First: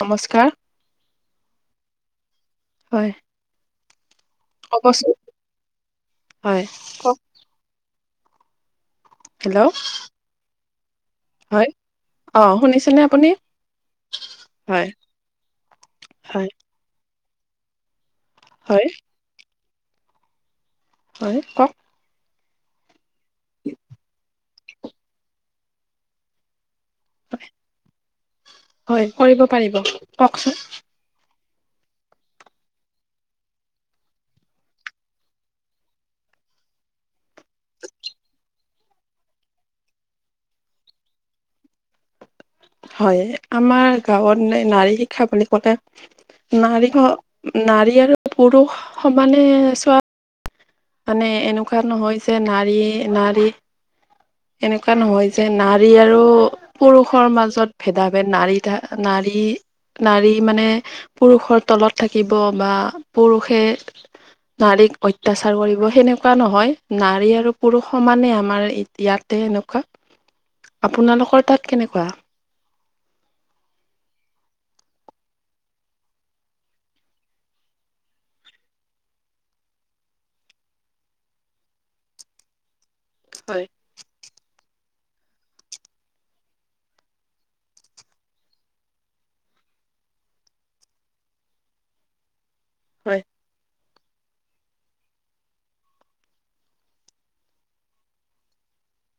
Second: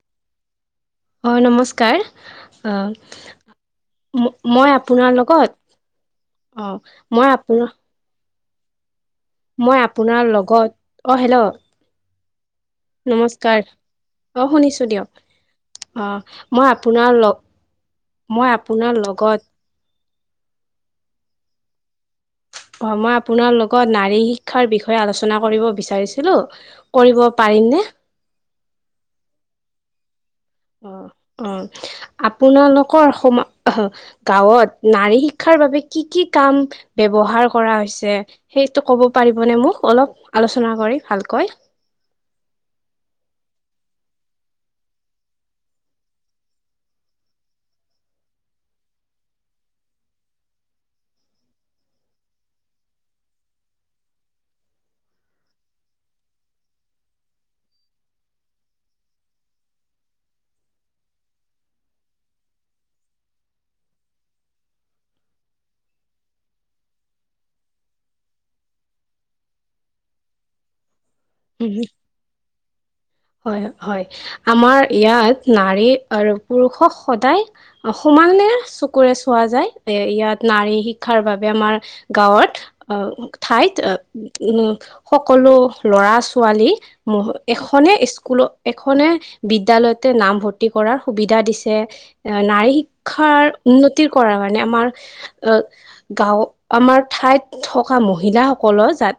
নমস্কাৰ। অ' নমস্কাৰ অ' হয় - - মই ক'বচোন আপোনাৰ লগত হয় অ কওক। মই আপোনাৰ। হেল্ল' মই আপোনাৰ লগত, অ 'হেল্ল' হয় অ শুনিছেনে আপুনি নমস্কাৰ অ' শুনিছো হয় দিয়ক, হয় অ' মই আপোনাৰ লগ মই হয় আপোনাৰ লগত হয় কওক। অ' মই আপোনাৰ লগত নাৰী শিক্ষাৰ বিষয়ে আলোচনা কৰিব বিচাৰিছিলো। কৰিব পাৰিমনে হয় কৰিব পাৰিব কওকচোন। অ অ আপোনালোকৰ সম গাঁৱত নাৰী শিক্ষাৰ বাবে কি কি কাম ব্যৱহাৰ কৰা হৈছে সেইটো ক'ব পাৰিবনেে মোক অলপ আলোচনা কৰি ভাল ক। হয় হয় আমাৰ গাঁৱত নাৰী শিক্ষা বুলি কলে নাৰী নাৰী আৰু পুৰুষ সমানে চোৱা মানে এনেকুৱা নহয় যে নাৰী নাৰী এনেকুৱা নহয় যে নাৰী আৰু পুৰুষৰ মাজত ভেদা ভেদ নাৰী নাৰী। উ নাৰী মানে পুৰুষৰ তলত থাকিব বা পুৰুষে। নাৰীক অত্যাচাৰ কৰিব সেনেকুৱা নহয় নাৰী আৰু পুৰুষ সমানে আমাৰ এতিয়াত। এনেকুৱা আপোনালোকৰ তাত উম কেনেকুৱা হয় হয় আমাৰ ইয়াত নাৰী আৰু পুৰুষক সদায় সমান চকুৰে চোৱা যায় এ ইয়াত নাৰী শিক্ষাৰ বাবে আমাৰ গাঁৱত। আহ হয় ঠাইত উ সকলো লৰা ছোৱালী এশ এখনে স্কুলত এখনে বিদ্যালয়তে নাম ভৰ্তি কৰাৰ সুবিধা দিছে। নাৰী হয়। শিক্ষাৰ উন্নতি তিৰ কৰা কাৰনে আমাৰ গাঁওত আমাৰ ঠাইত থকা মহিলাসকলৰ যাত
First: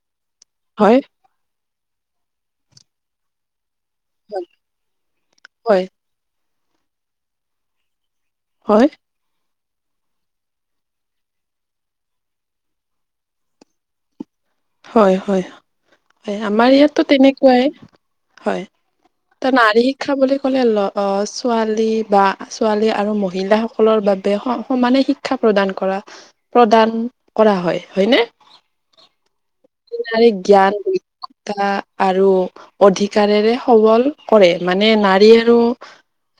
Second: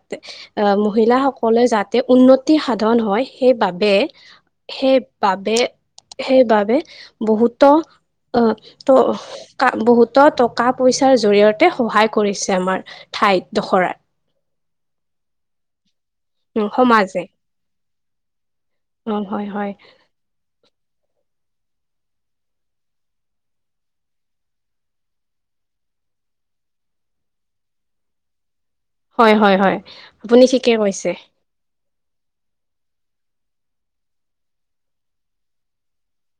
অ হয় মহিলাাসকলে যাতে উন্নতি সাধন হয় সেইবাবে বে সেইবাবে হয় সেইবাবে বহুতো অ ত হয় বহুতো টকা পইচাৰ জৰিয়তে সহায় কৰিছে আমাৰ ঠাইত দখৰাত হয় হয় উ আমাৰ ইয়াতও সমাজে তেনেকুৱাই হয় অ হয় ত হয় নাৰি শিক্ষা বুলি ক'লে অ লৰা ছোৱালী বা ছোৱালী আৰু মহিলাাসকলৰ বাবে স সমানে শিক্ষা প্ৰদান কৰা প্ৰদান কৰা হয় হয়নে হয় হয় হয় নাৰী আপুনি ঠিকে জ্ঞান কৈছে দক্ষতা আৰু অধিকাৰেৰে সবল কৰে মানে নাৰী আৰু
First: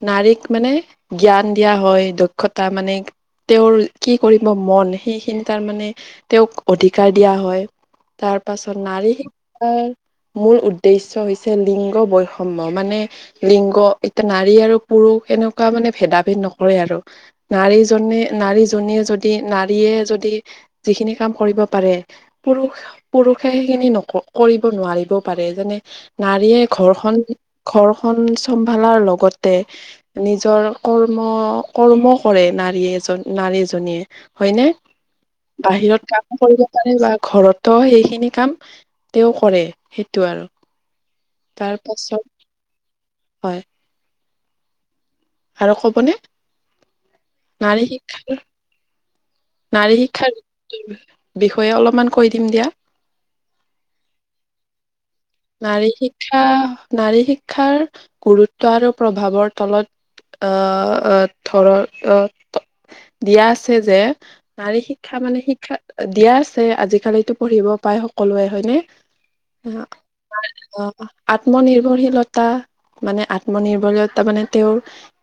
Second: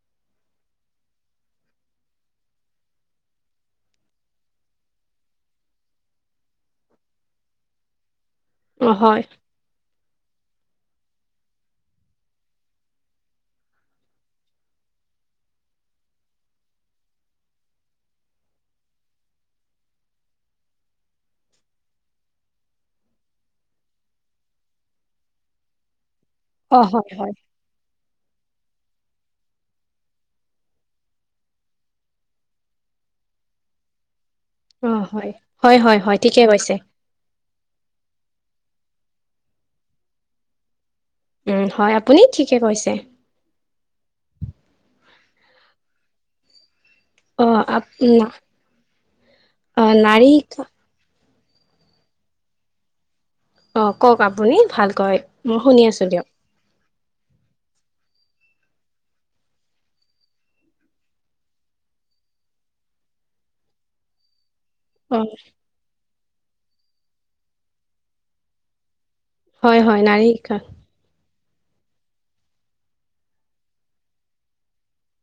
নাৰীক মানে জ্ঞান দিয়া হয় দক্ষতা মানে তেওঁৰ কি কৰিব মন সেইখিনি তাৰ মানে তেওঁক অধিকাৰ দিয়া হয় তাৰ পাছত অ নাৰী হয় শিক্ষাই মূল উদ্দেশ্য হৈছে লিংগ বৈষম্য মানে লিংগ এতিয়া নাৰী আৰু পুৰু পুৰু সেনেকুৱা মানে ভেদা ভেদ নকৰে আৰু নাৰীজননে নাৰীজনীয়ে যদি নাৰীয়ে যদি যিখিনি কাম কৰিব পাৰে পুৰুষ পুৰুষে সেইখিনি ন কৰিব নোৱাৰিবও পাৰে যেনে নাৰীয়ে অ হয় ঘৰখন হয় ঘৰ। খন চম্ভালাৰ লগতে নিজৰ কৰ্ম কৰ্ম কৰে নাৰীয়ে। নাৰীজনীয়ে। হয়নে অ হয় হয় হয় বাহিৰত হয় কাম ঠিকে কৰিব কৈছে পাৰে বা ঘৰতো সেই কাম তেওঁ কৰে সেইটো আৰু। ওম তাৰ হয় আপুনি পাছত ঠিকে কৈছে। হয় আৰু ক'বনে? অ আপ নাৰী শিক্ষাৰ অ নাৰী শিক্ষাৰ। শিক্ষা বিষয়ে অলপমান কৈ দিম দিয়া। অ কওক আপুনি ভালকৈ। মই শুনি নাৰী আছো দিয়ক শিক্ষা, নাৰী শিক্ষাৰ গুৰুত্ব আৰু প্ৰভাৱৰ তলত অহ অ ধৰ অহ ত দিয়া আছে যে নাৰী অ শিক্ষা মানে শিক্ষাত দিয়া আছে। আজিকালিতো পঢ়িব পাই সকলোৱে হয়নে? হয়, হয়, নাৰী শিক্ষা অ আত্ম নিৰ্ভৰশীলতা মানে আত্মনিৰ্ভৰশীলতা মানে তেওঁৰ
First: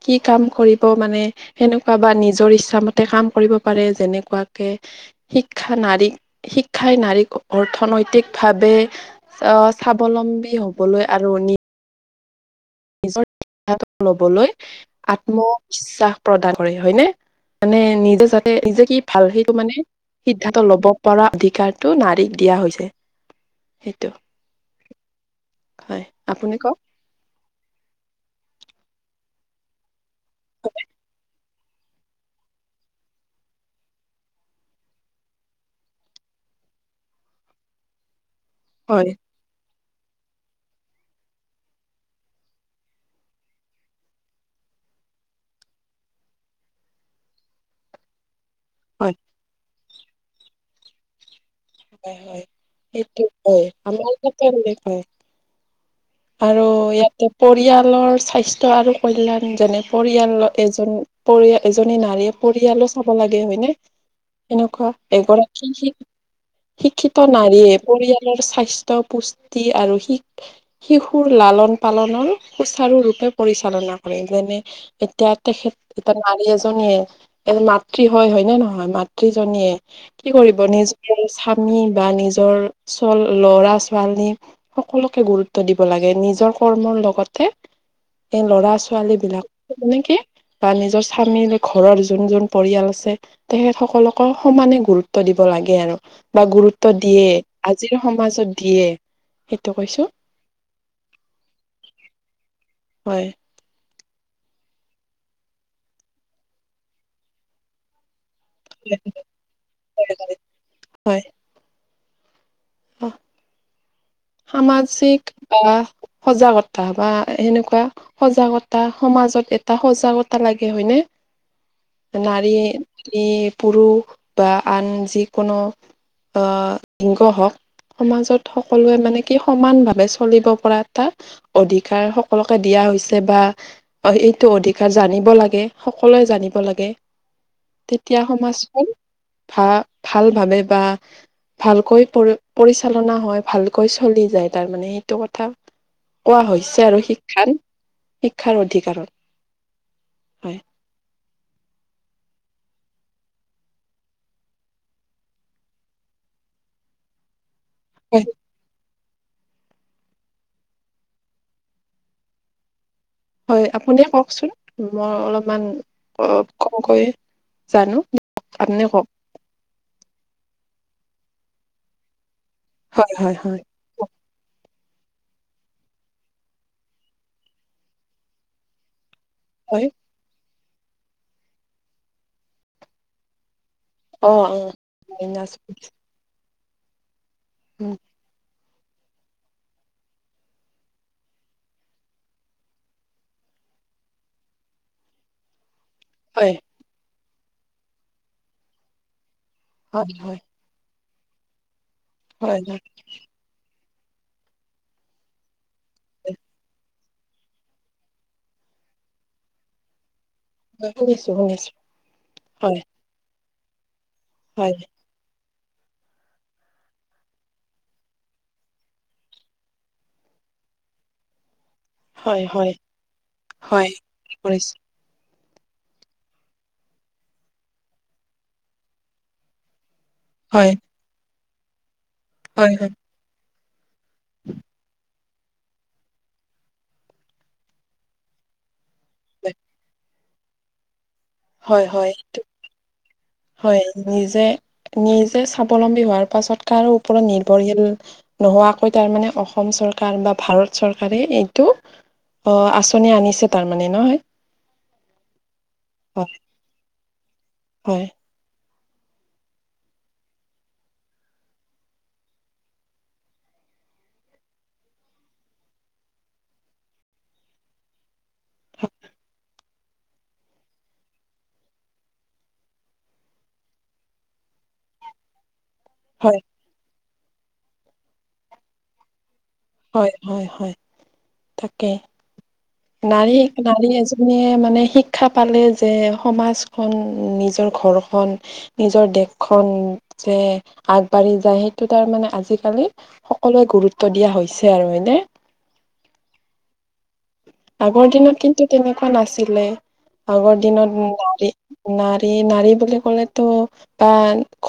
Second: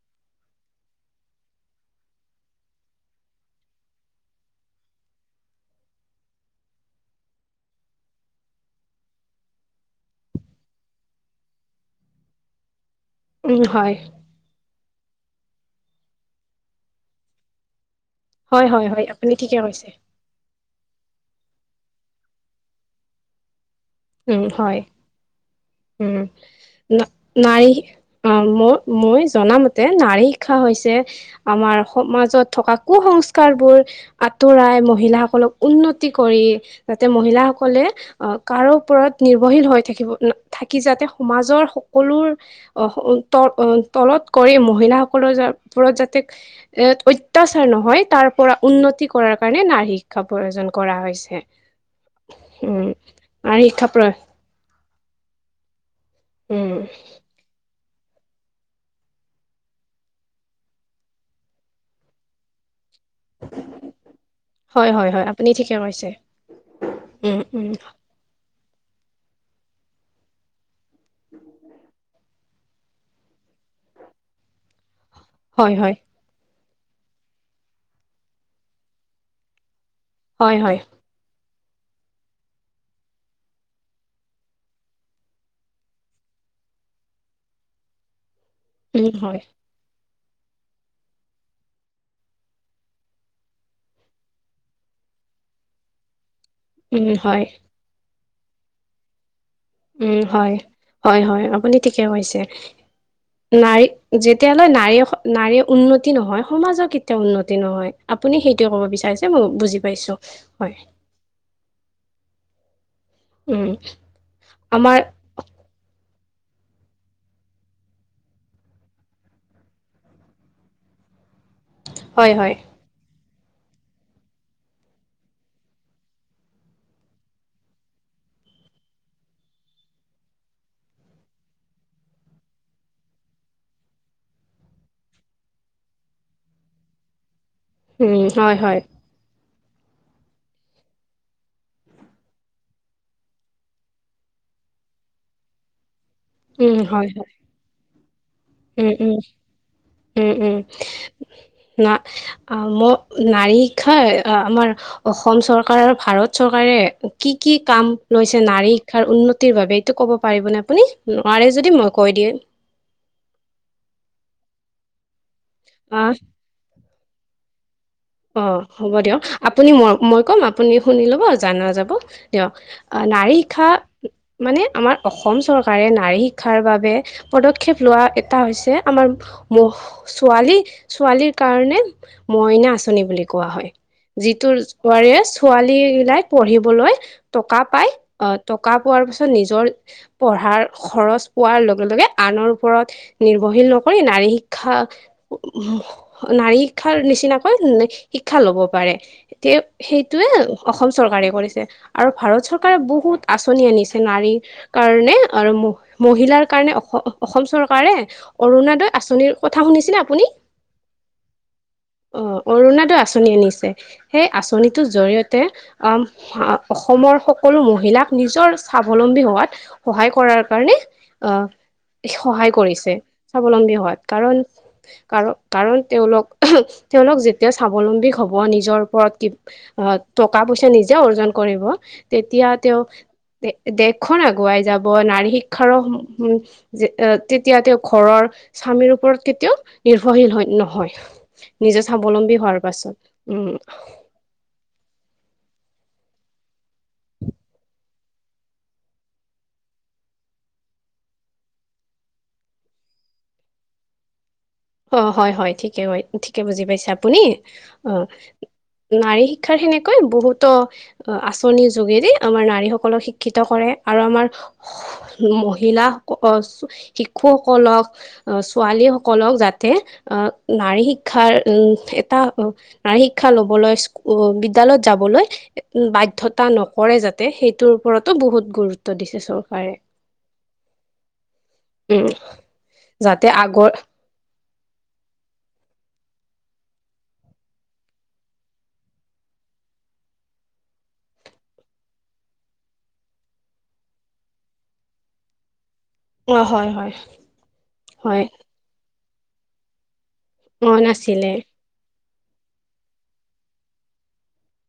কি কাম কৰিব মানে সেনেকুৱা বা নিজৰ ইচ্ছামতে কাম কৰিব পাৰে যেনেকুৱাকে শিক্ষা নাৰীক, শিক্ষাই নাৰীক অৰ্থনৈতিকভাৱে আহ স্বাৱলম্বী হবলৈ আৰু নি উম নিজৰ হয় লবলৈ আত্মবিশ্বাস প্ৰদান কৰে হয়নে? মানে নি যাতে হয় হয় নিজে কি হয় ভাল আপুনি ঠিকে সেইটো মানে কৈছে সিদ্ধান্ত লব পৰা অধিকাৰ টো নাৰীক দিয়া হৈছে। সেইটো উম হয় হয় উম আপুনি কওক না নাৰী শি অ মই, মই জনামতে নাৰী শিক্ষা হৈছে আমাৰ সমাজত থকা ক কুসংস্কাৰবোৰ আঁতৰাই মহিলাসকলক উন্নতি কৰি, যাতে মহিলাসকলে অ কাৰো হয় ওপৰত নিৰ্ভৰশীল হৈ থাক থাকি যাতে সমাজৰ সকলোৰ আ ত তলত কৰে সকলৰ ওপৰত যাতে এ অত্যাচাৰ নহয় তাৰ পৰা উন্নতি হয়। কৰাৰ কাৰণে নাৰী শিক্ষাৰ প্ৰয়োজন কৰা হৈছে। হয়, হয়, উম সেইটো নাৰী হয়, শিক্ষা প্ৰ আমাৰ আৰু উম ইয়াতে পৰিয়াল পৰিয়ালৰ স্বাস্থ্য আৰু কল্যাণ যেনে পৰিয়ালৰ এজন পৰি, এজনী নাৰীয়ে পৰিয়ালৰ হ'ব লাগে হয়নে? এনেকুৱা হয় হয় হয় আপুনি এগৰাকী ঠিকে শি কৈছে শিক্ষিত উম, উম, নাৰীয়ে পৰিয়ালৰ স্বাস ত পুষ্টি আৰু শি শিশুৰ লালন পালনৰ সুচাৰুৰূপে পৰিচালনা কৰে, যেনে এতিয়া হয়, তেখেত হয়, এতিয়া নাৰী এ এজনীয়ে মাতৃ হয়, হয় নে নহয় মাতৃজনীয়ে কি হয়, কৰিব হয়, নিজৰ নি বা নিজৰ চল ল'ৰা-ছোৱালী সকলোকে গুৰুত গুৰুত্ব দিব লাগে, নিজৰ কৰ্মৰ লগতে এই উম, ল'ৰা-ছোৱালী হয়, বিলাক তেনেকে বা নিজৰ স্বামীৰ ঘৰৰ যোন যোন পৰিয়াল আছে। তেখেত সকলক সমানে গুৰুত্ব দি ব লাগে আৰু বা গুৰুত্ব উম, দিয়ে, হয়, আজিৰ সমাজত দিয়ে। সেইটো কৈছো উম, হয়, হয়, হয় আপুনি ঠিকে কৈছে। হয় না যেতিয়ালৈ নাৰী, নাৰী উন্নতি নহয় সমাজৰ কেতিয়াও উন্নতি নহয়। আপুনি সেইটোয়ে কব বিচাৰিছে মই বুজি পাইছোঁ। হয় উম। সামাজ আমাৰ চিক আ সজাগতা বা সেনেকুৱা সজাগতা সমাজত এটা সজাগতা লাগে, হয়নে? হয়, নাৰী হয়, ই পুৰষ বা আন যিকোনো আহ শিংগ হওক, সমাজত সকলোৱে মানে কি সমানভাৱে চলিব পৰা এটা অধিকাৰ সকলোকে দিয়া হৈছে বা অশি এইটো অধিকাৰ জানিব লাগে, সকলোৱে জানিব লাগে। [inaudible] তেতিয়া হয়, হয়, সমাজখন ভা ভাল ভাবে বা ভালকৈ পৰি পৰিচালনা হয় ভালকৈ চলি যায় তাৰমানে সেইটো কথা কোৱা উম, হৈছে আৰু হয়, হয়, শিক্ষা উম, উম, উম, হয় উম, না আ ম, নাৰী শিক্ষাই আমাৰ অসম চৰকাৰ আৰু ভাৰত চৰকাৰে কি কি কাম হয় লৈছে নাৰীক তাৰ উন্নতিৰ বাবে এইটো ক'ব পাৰিবনে আপুনি নোৱাৰে যদি মই কৈ দিয়ে হয় আপুনিয়ে কওকচোন মই অলপমান আহ ক কমকৈয়ে অ হ'ব দিয়ক আপুনি মই মই ক'ম আপুনি শুনি লব জানা যাব দিয়ক হয় হয় নাৰী হয় শিখা মানে আমাৰ অসম চৰকাৰে নাৰী শিক্ষাৰ বাবে পদক্ষেপ লোৱা এটা হৈছে আমাৰ ম হয় ছোৱালী ছোৱালীৰ কাৰণে মইনা আঁচনি বুলি কোৱা হয় অ যিটো বোৱাৰীয়ে অ ছোৱালী বিলাক পঢ়িবলৈ টকা পাই উম, অ টকা পোৱাৰ পিছত নিজৰ পঢ়াৰ খৰচ পোৱাৰ লগে লগে আনৰ ওপৰত নিৰ্ভৰ নকৰি নাৰী শিক্ষা উ হয়, নাৰী শিক্ষাৰ নিচিনাকৈ শিক্ষা লব পাৰে তে হয়, সেইটয়ে হয়, অসম চৰকাৰে কৰিছে আৰু ভাৰত হয়, চৰকাৰে হয়, বহুত আঁচনি আনিছে নাৰীৰ কাৰণে আৰু হয়, মহিলাৰ কাৰণে অসম অসম চৰকাৰে অৰুণদয় আঁচনিৰ কথা শুনিছিলনে আপুনি? শুনিছো শুনিছো। অ অৰুণাদয় আঁচনি আনিছে সেই হয়, আঁচনিটোৰ জৰিয়তে অসমৰ সকলো মহিলাক নিজৰ স্বাৱলম্বী হোৱাত সহায় কৰা তাৰ কাৰণে অ হয়, সহায় হয়, কৰিছে স্বাৱলম্বী হয়, হোৱাত কাৰণ কৰিছোঁ, কাৰ কাৰণ তেওঁলোক তেওঁলোক যেতিয়া স্বাৱলম্বী হব নিজৰ ওপৰত কি আহ টকা পইচা হয়, নিজে অৰ্জন কৰিব তেতিয়া হয়, তেওঁ হয়, খখন আগুৱাই যাব নাৰী শিক্ষাৰ তেতিয়া তেওঁ ঘৰৰ স্বামীৰ ওপৰত হয়, কেতিয়াও নিৰ্ভৰশীল হয় নহয় নিজৰ হয়, হয়, স্বাৱলম্বী হোৱাৰ পাছত। উম হয় নিযে নিজে স্বাৱলম্বী হোৱাৰ পাছত কাৰো ওপৰত নিৰ্ভৰশীল নোহোৱাকৈ তাৰমানানে অসম চৰকাৰ চৰকাৰ বা ভাৰত চৰকাৰে এইটো আঁচনি আনিছে তাৰমানানে নহয় অঁ, হয় হয় ঠিকে হয় ঠিকে বুজি পাইছে আপুনি অ। হয়, নাৰী শিক্ষাৰ সেনেকৈ বহুতো আঁচনিৰ যোগেদি আমাৰ নাৰী সকলক শিক্ষিত কৰে। আৰু আমাৰ মহিলা শিশুসকলক ছ হয়, আালীসকলক যাত নাৰী শিক্ষাৰ উ এটা নাৰী শিক্ষা লবলৈ বিদ্যালয় যাবলৈ হয়, বাধ্য়তা নকৰে যাতে সেইটোৰ ওপৰতো বহুত গুৰুত্ব দিছে চ হয় হয় হয় তাকে। উম যাতে নাৰী আগৰ নাৰী আজি মানে শিক্ষা পালে যে সমাজখন নিজৰ ঘৰখন নিজৰ দেশ যে আগবাঢ়ি যায় সেইটো তাৰ মানে আজিকালি সকলোৱে গুৰুত্ব দিয়া এ হৈছে আৰু এনে। অ হয় হয় আগৰ হয় দিনত কিন্তু তেনেকুৱা নাছিলে আগৰ অ দিনত নাছিলে নাৰী নাৰী নাৰী বুলি ক'লেতো বা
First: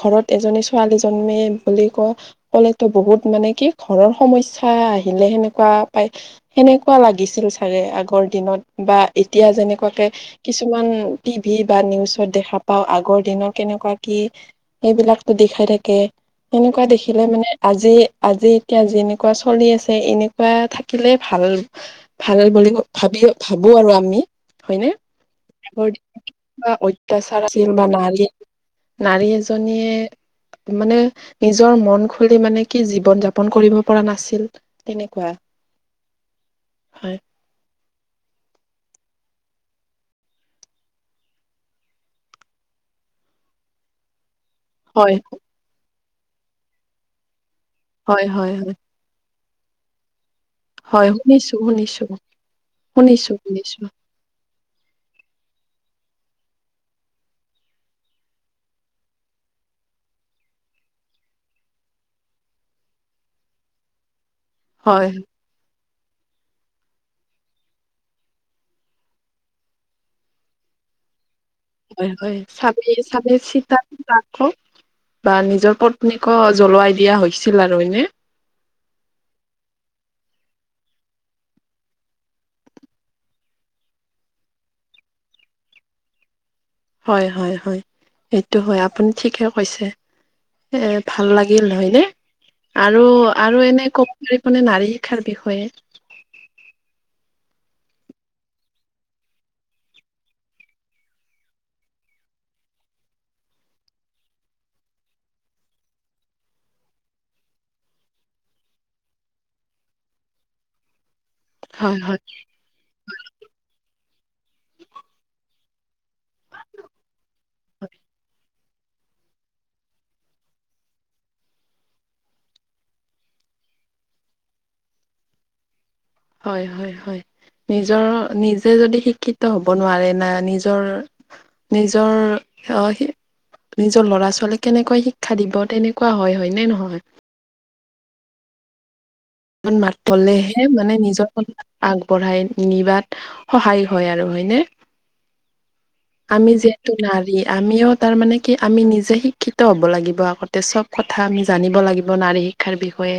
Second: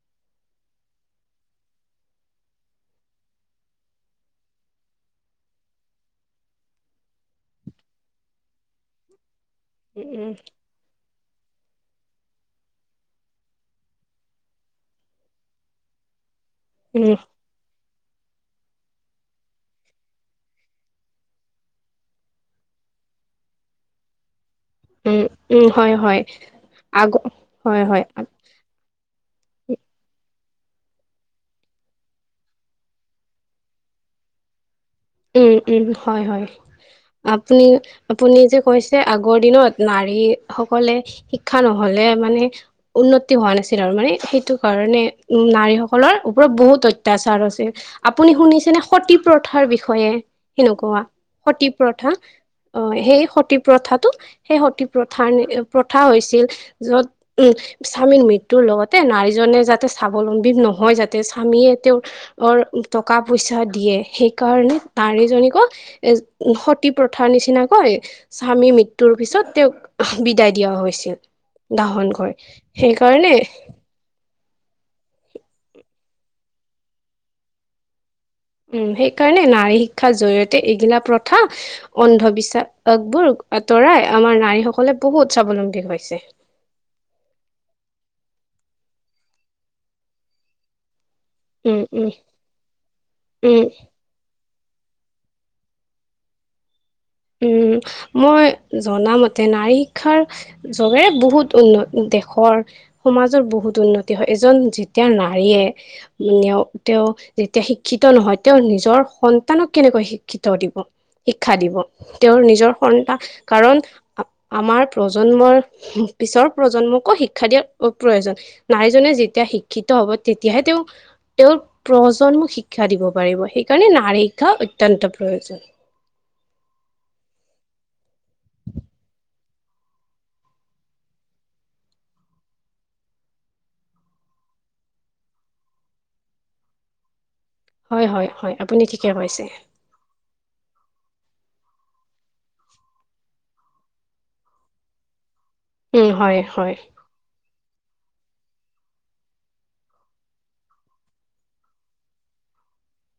ঘৰত এজনী ছোৱালী জন্মে বুলি ক কলেতো বহুত মানে কি ঘৰৰ সমস্যা আহিলে সেনেকুৱা পাই সেনেকুৱা লাগিছে আছিল চাগে আগৰ দিনত বা এতিয়া যেনেকুৱাকে উম কিছুমান টিভি বা নিউজত দেখা পাও আগৰ দিনৰত কেনেকুৱা কি সেইবিলাকো দেখাই থাকে সেনেকুৱা উম উম দেখিলে মানে আজি আজি এতিয়া যেনেকুৱা চলি আছে এনেকুৱা থাকিলে ভাল ভাল বুলি ভাবি ভাবো আৰু আমি হয়নে উম উম হয় হয় আগ অত্যাচাৰ আছিল হয় বা হয় নাৰী নাৰী এজনীয়ে। মানে নিজৰ মন খুলি মানে কি জীৱন যাপন কৰিব পৰা নাছিল তেনেকুৱা উম উম হয় হয় হয় আপুনি আপুনি যে কৈছে, আগৰ দিনত নাৰী সকলে শিক্ষা নহলে মানে উন্নতি হোৱা নাছিল আৰু মানে সেইটো কাৰণে হয় ওম নাৰীসকলৰ ওপৰত বহুত অত্যাচাৰ হৈছে। হয় আপুনি হয় হয় শুনিছেনে? সতী প্ৰথাৰ বিষয়ে। সেনেকুৱা, হয় শুনিছো সতী শুনিছো প্ৰথা অ', সেই শুনিছো সতী শুনিছো প্ৰথাটো সেই সতী প্ৰথাৰ প্ৰথা হৈছিল। যত উম স্বামীৰ মৃত্যুৰ লগতে নাৰীজন মানে যাতে স্বাৱলম্বী নহয় যাতে স্বামীয়ে তেওঁৰ অৰ টকা পইচা দিয়ে। সেইকাৰণে হয় তাৰিজনীক। এ সতী প্ৰথাৰ নিচিনাকৈ স্বামী মৃত্যুৰ পিছত তেওঁক বিদায় দিয়া হৈছে। [unintelligible] হয়- হয় [unintelligible] বা নিজৰ পত্নীকো জ্বলোৱাই দিয়া হৈছিল আৰু হয়নে? উম সেইকাৰণে নাৰী শিক্ষাৰ জৰিয়তে এইগিলা প্ৰথা অন্ধবিশ্বাসবোৰ আঁ তৰাই আমাৰ নাৰীসকলে বহুত স্বাৱলম্বী হৈছে। হয়-হয়-হয় সেইটো হয়, আপুনি ঠিকে কৈছে এ ভাল লাগিল উম হয়নে উম আৰু উম আৰু এনে ক মানে নাৰী শিক্ষাৰ বিষয়ে উম মই জনা মতে নাৰী শিক্ষাৰ ছবে বহুত উন্নতি। দেশৰ সমাজৰ বহুত উন্নতি হয়। এজন যেতিয়া নাৰীয়ে তেওঁ যেতিয়া শিক্ষিত নহয়, তেওঁ নিজৰ সন্তানক কেনেকৈ শিক্ষিত দিব। শিক্ষা দিব। হয় হয় তেওঁৰ নিজৰ সন্তান কাৰণ আমাৰ প্ৰজন্মৰ পিছৰ প্ৰজন্মকো শিক্ষা দিয়াৰ হয় খুব প্ৰয়োজন। নাৰীজনে যেতিয়া শিক্ষিত হ'ব। তেতিয়াহে তেওঁ তেওঁৰ প্ৰজন্মক শিক্ষা দিব পাৰিব। সেইকাৰণে নাৰিকা অতয়ন্ত প্ৰয়োজন। হয়-হয়-হয় নিজৰ নিজে যদি শিক্ষিত হ'ব নোৱাৰে না নিজৰ নিজৰ অহ সি [unintelligible] নিজৰ ল'ৰা ছোৱালীক কেনেকৈ শিক্ষা দিব তেনেকুৱা হয় মানে হয়-হয়-হয় আপুনি ঠিকে কৈছে [unintelligible] মাত পলে [unintelligible] মানে নিজৰ কথা আগবঢ়াই নিবাত সহায় হয় আৰু হয়নে? উম, হয়, আমি হয়। যিহেতু নাৰী আমিও তাৰ মানে কি আমি নিজে শিক্ষিত হ'ব লাগিব আগতে চব কথা আমি জানিব লাগিব নাৰী শিক্ষাৰ বিষয়ে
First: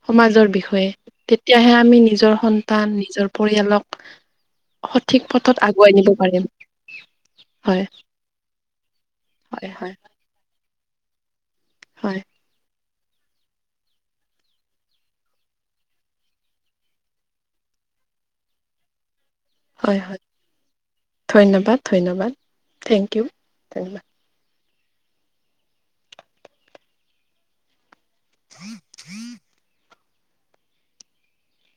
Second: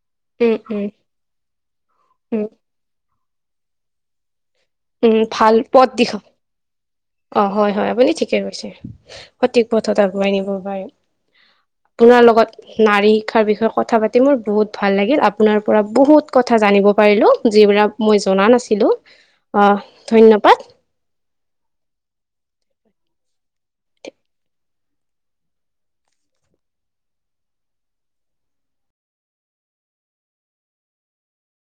হয়। সমাজৰ উম, উম, বিষয়ে তেতিয়াহে আমি নিজৰ উম, সন্তান নিজৰ পৰিয়ালক উম, সঠিক ভাল পথত পথ আগুৱাই নিব দিশা পাৰিম। অ', হয়- হয় আপুনি ঠিকে কৈছে সঠিক হয় হয় পথত আগুৱাই নিব পাৰে। আপোনাৰ হয় লগত নাৰী শিক্ষাৰ বিষয়ে কথা পাতি মোৰ বহুত ভাল লাগিল, আপোনাৰ পৰা বহুত কথা জানিব পাৰিলো। যিবিলাক মই জনা নাছিলো, অ হয় হয়। ধন্যবাদ। ধন্যবাদ ধন্যবাদ থেংক ইউ, ধন্যবাদ [unintelligible]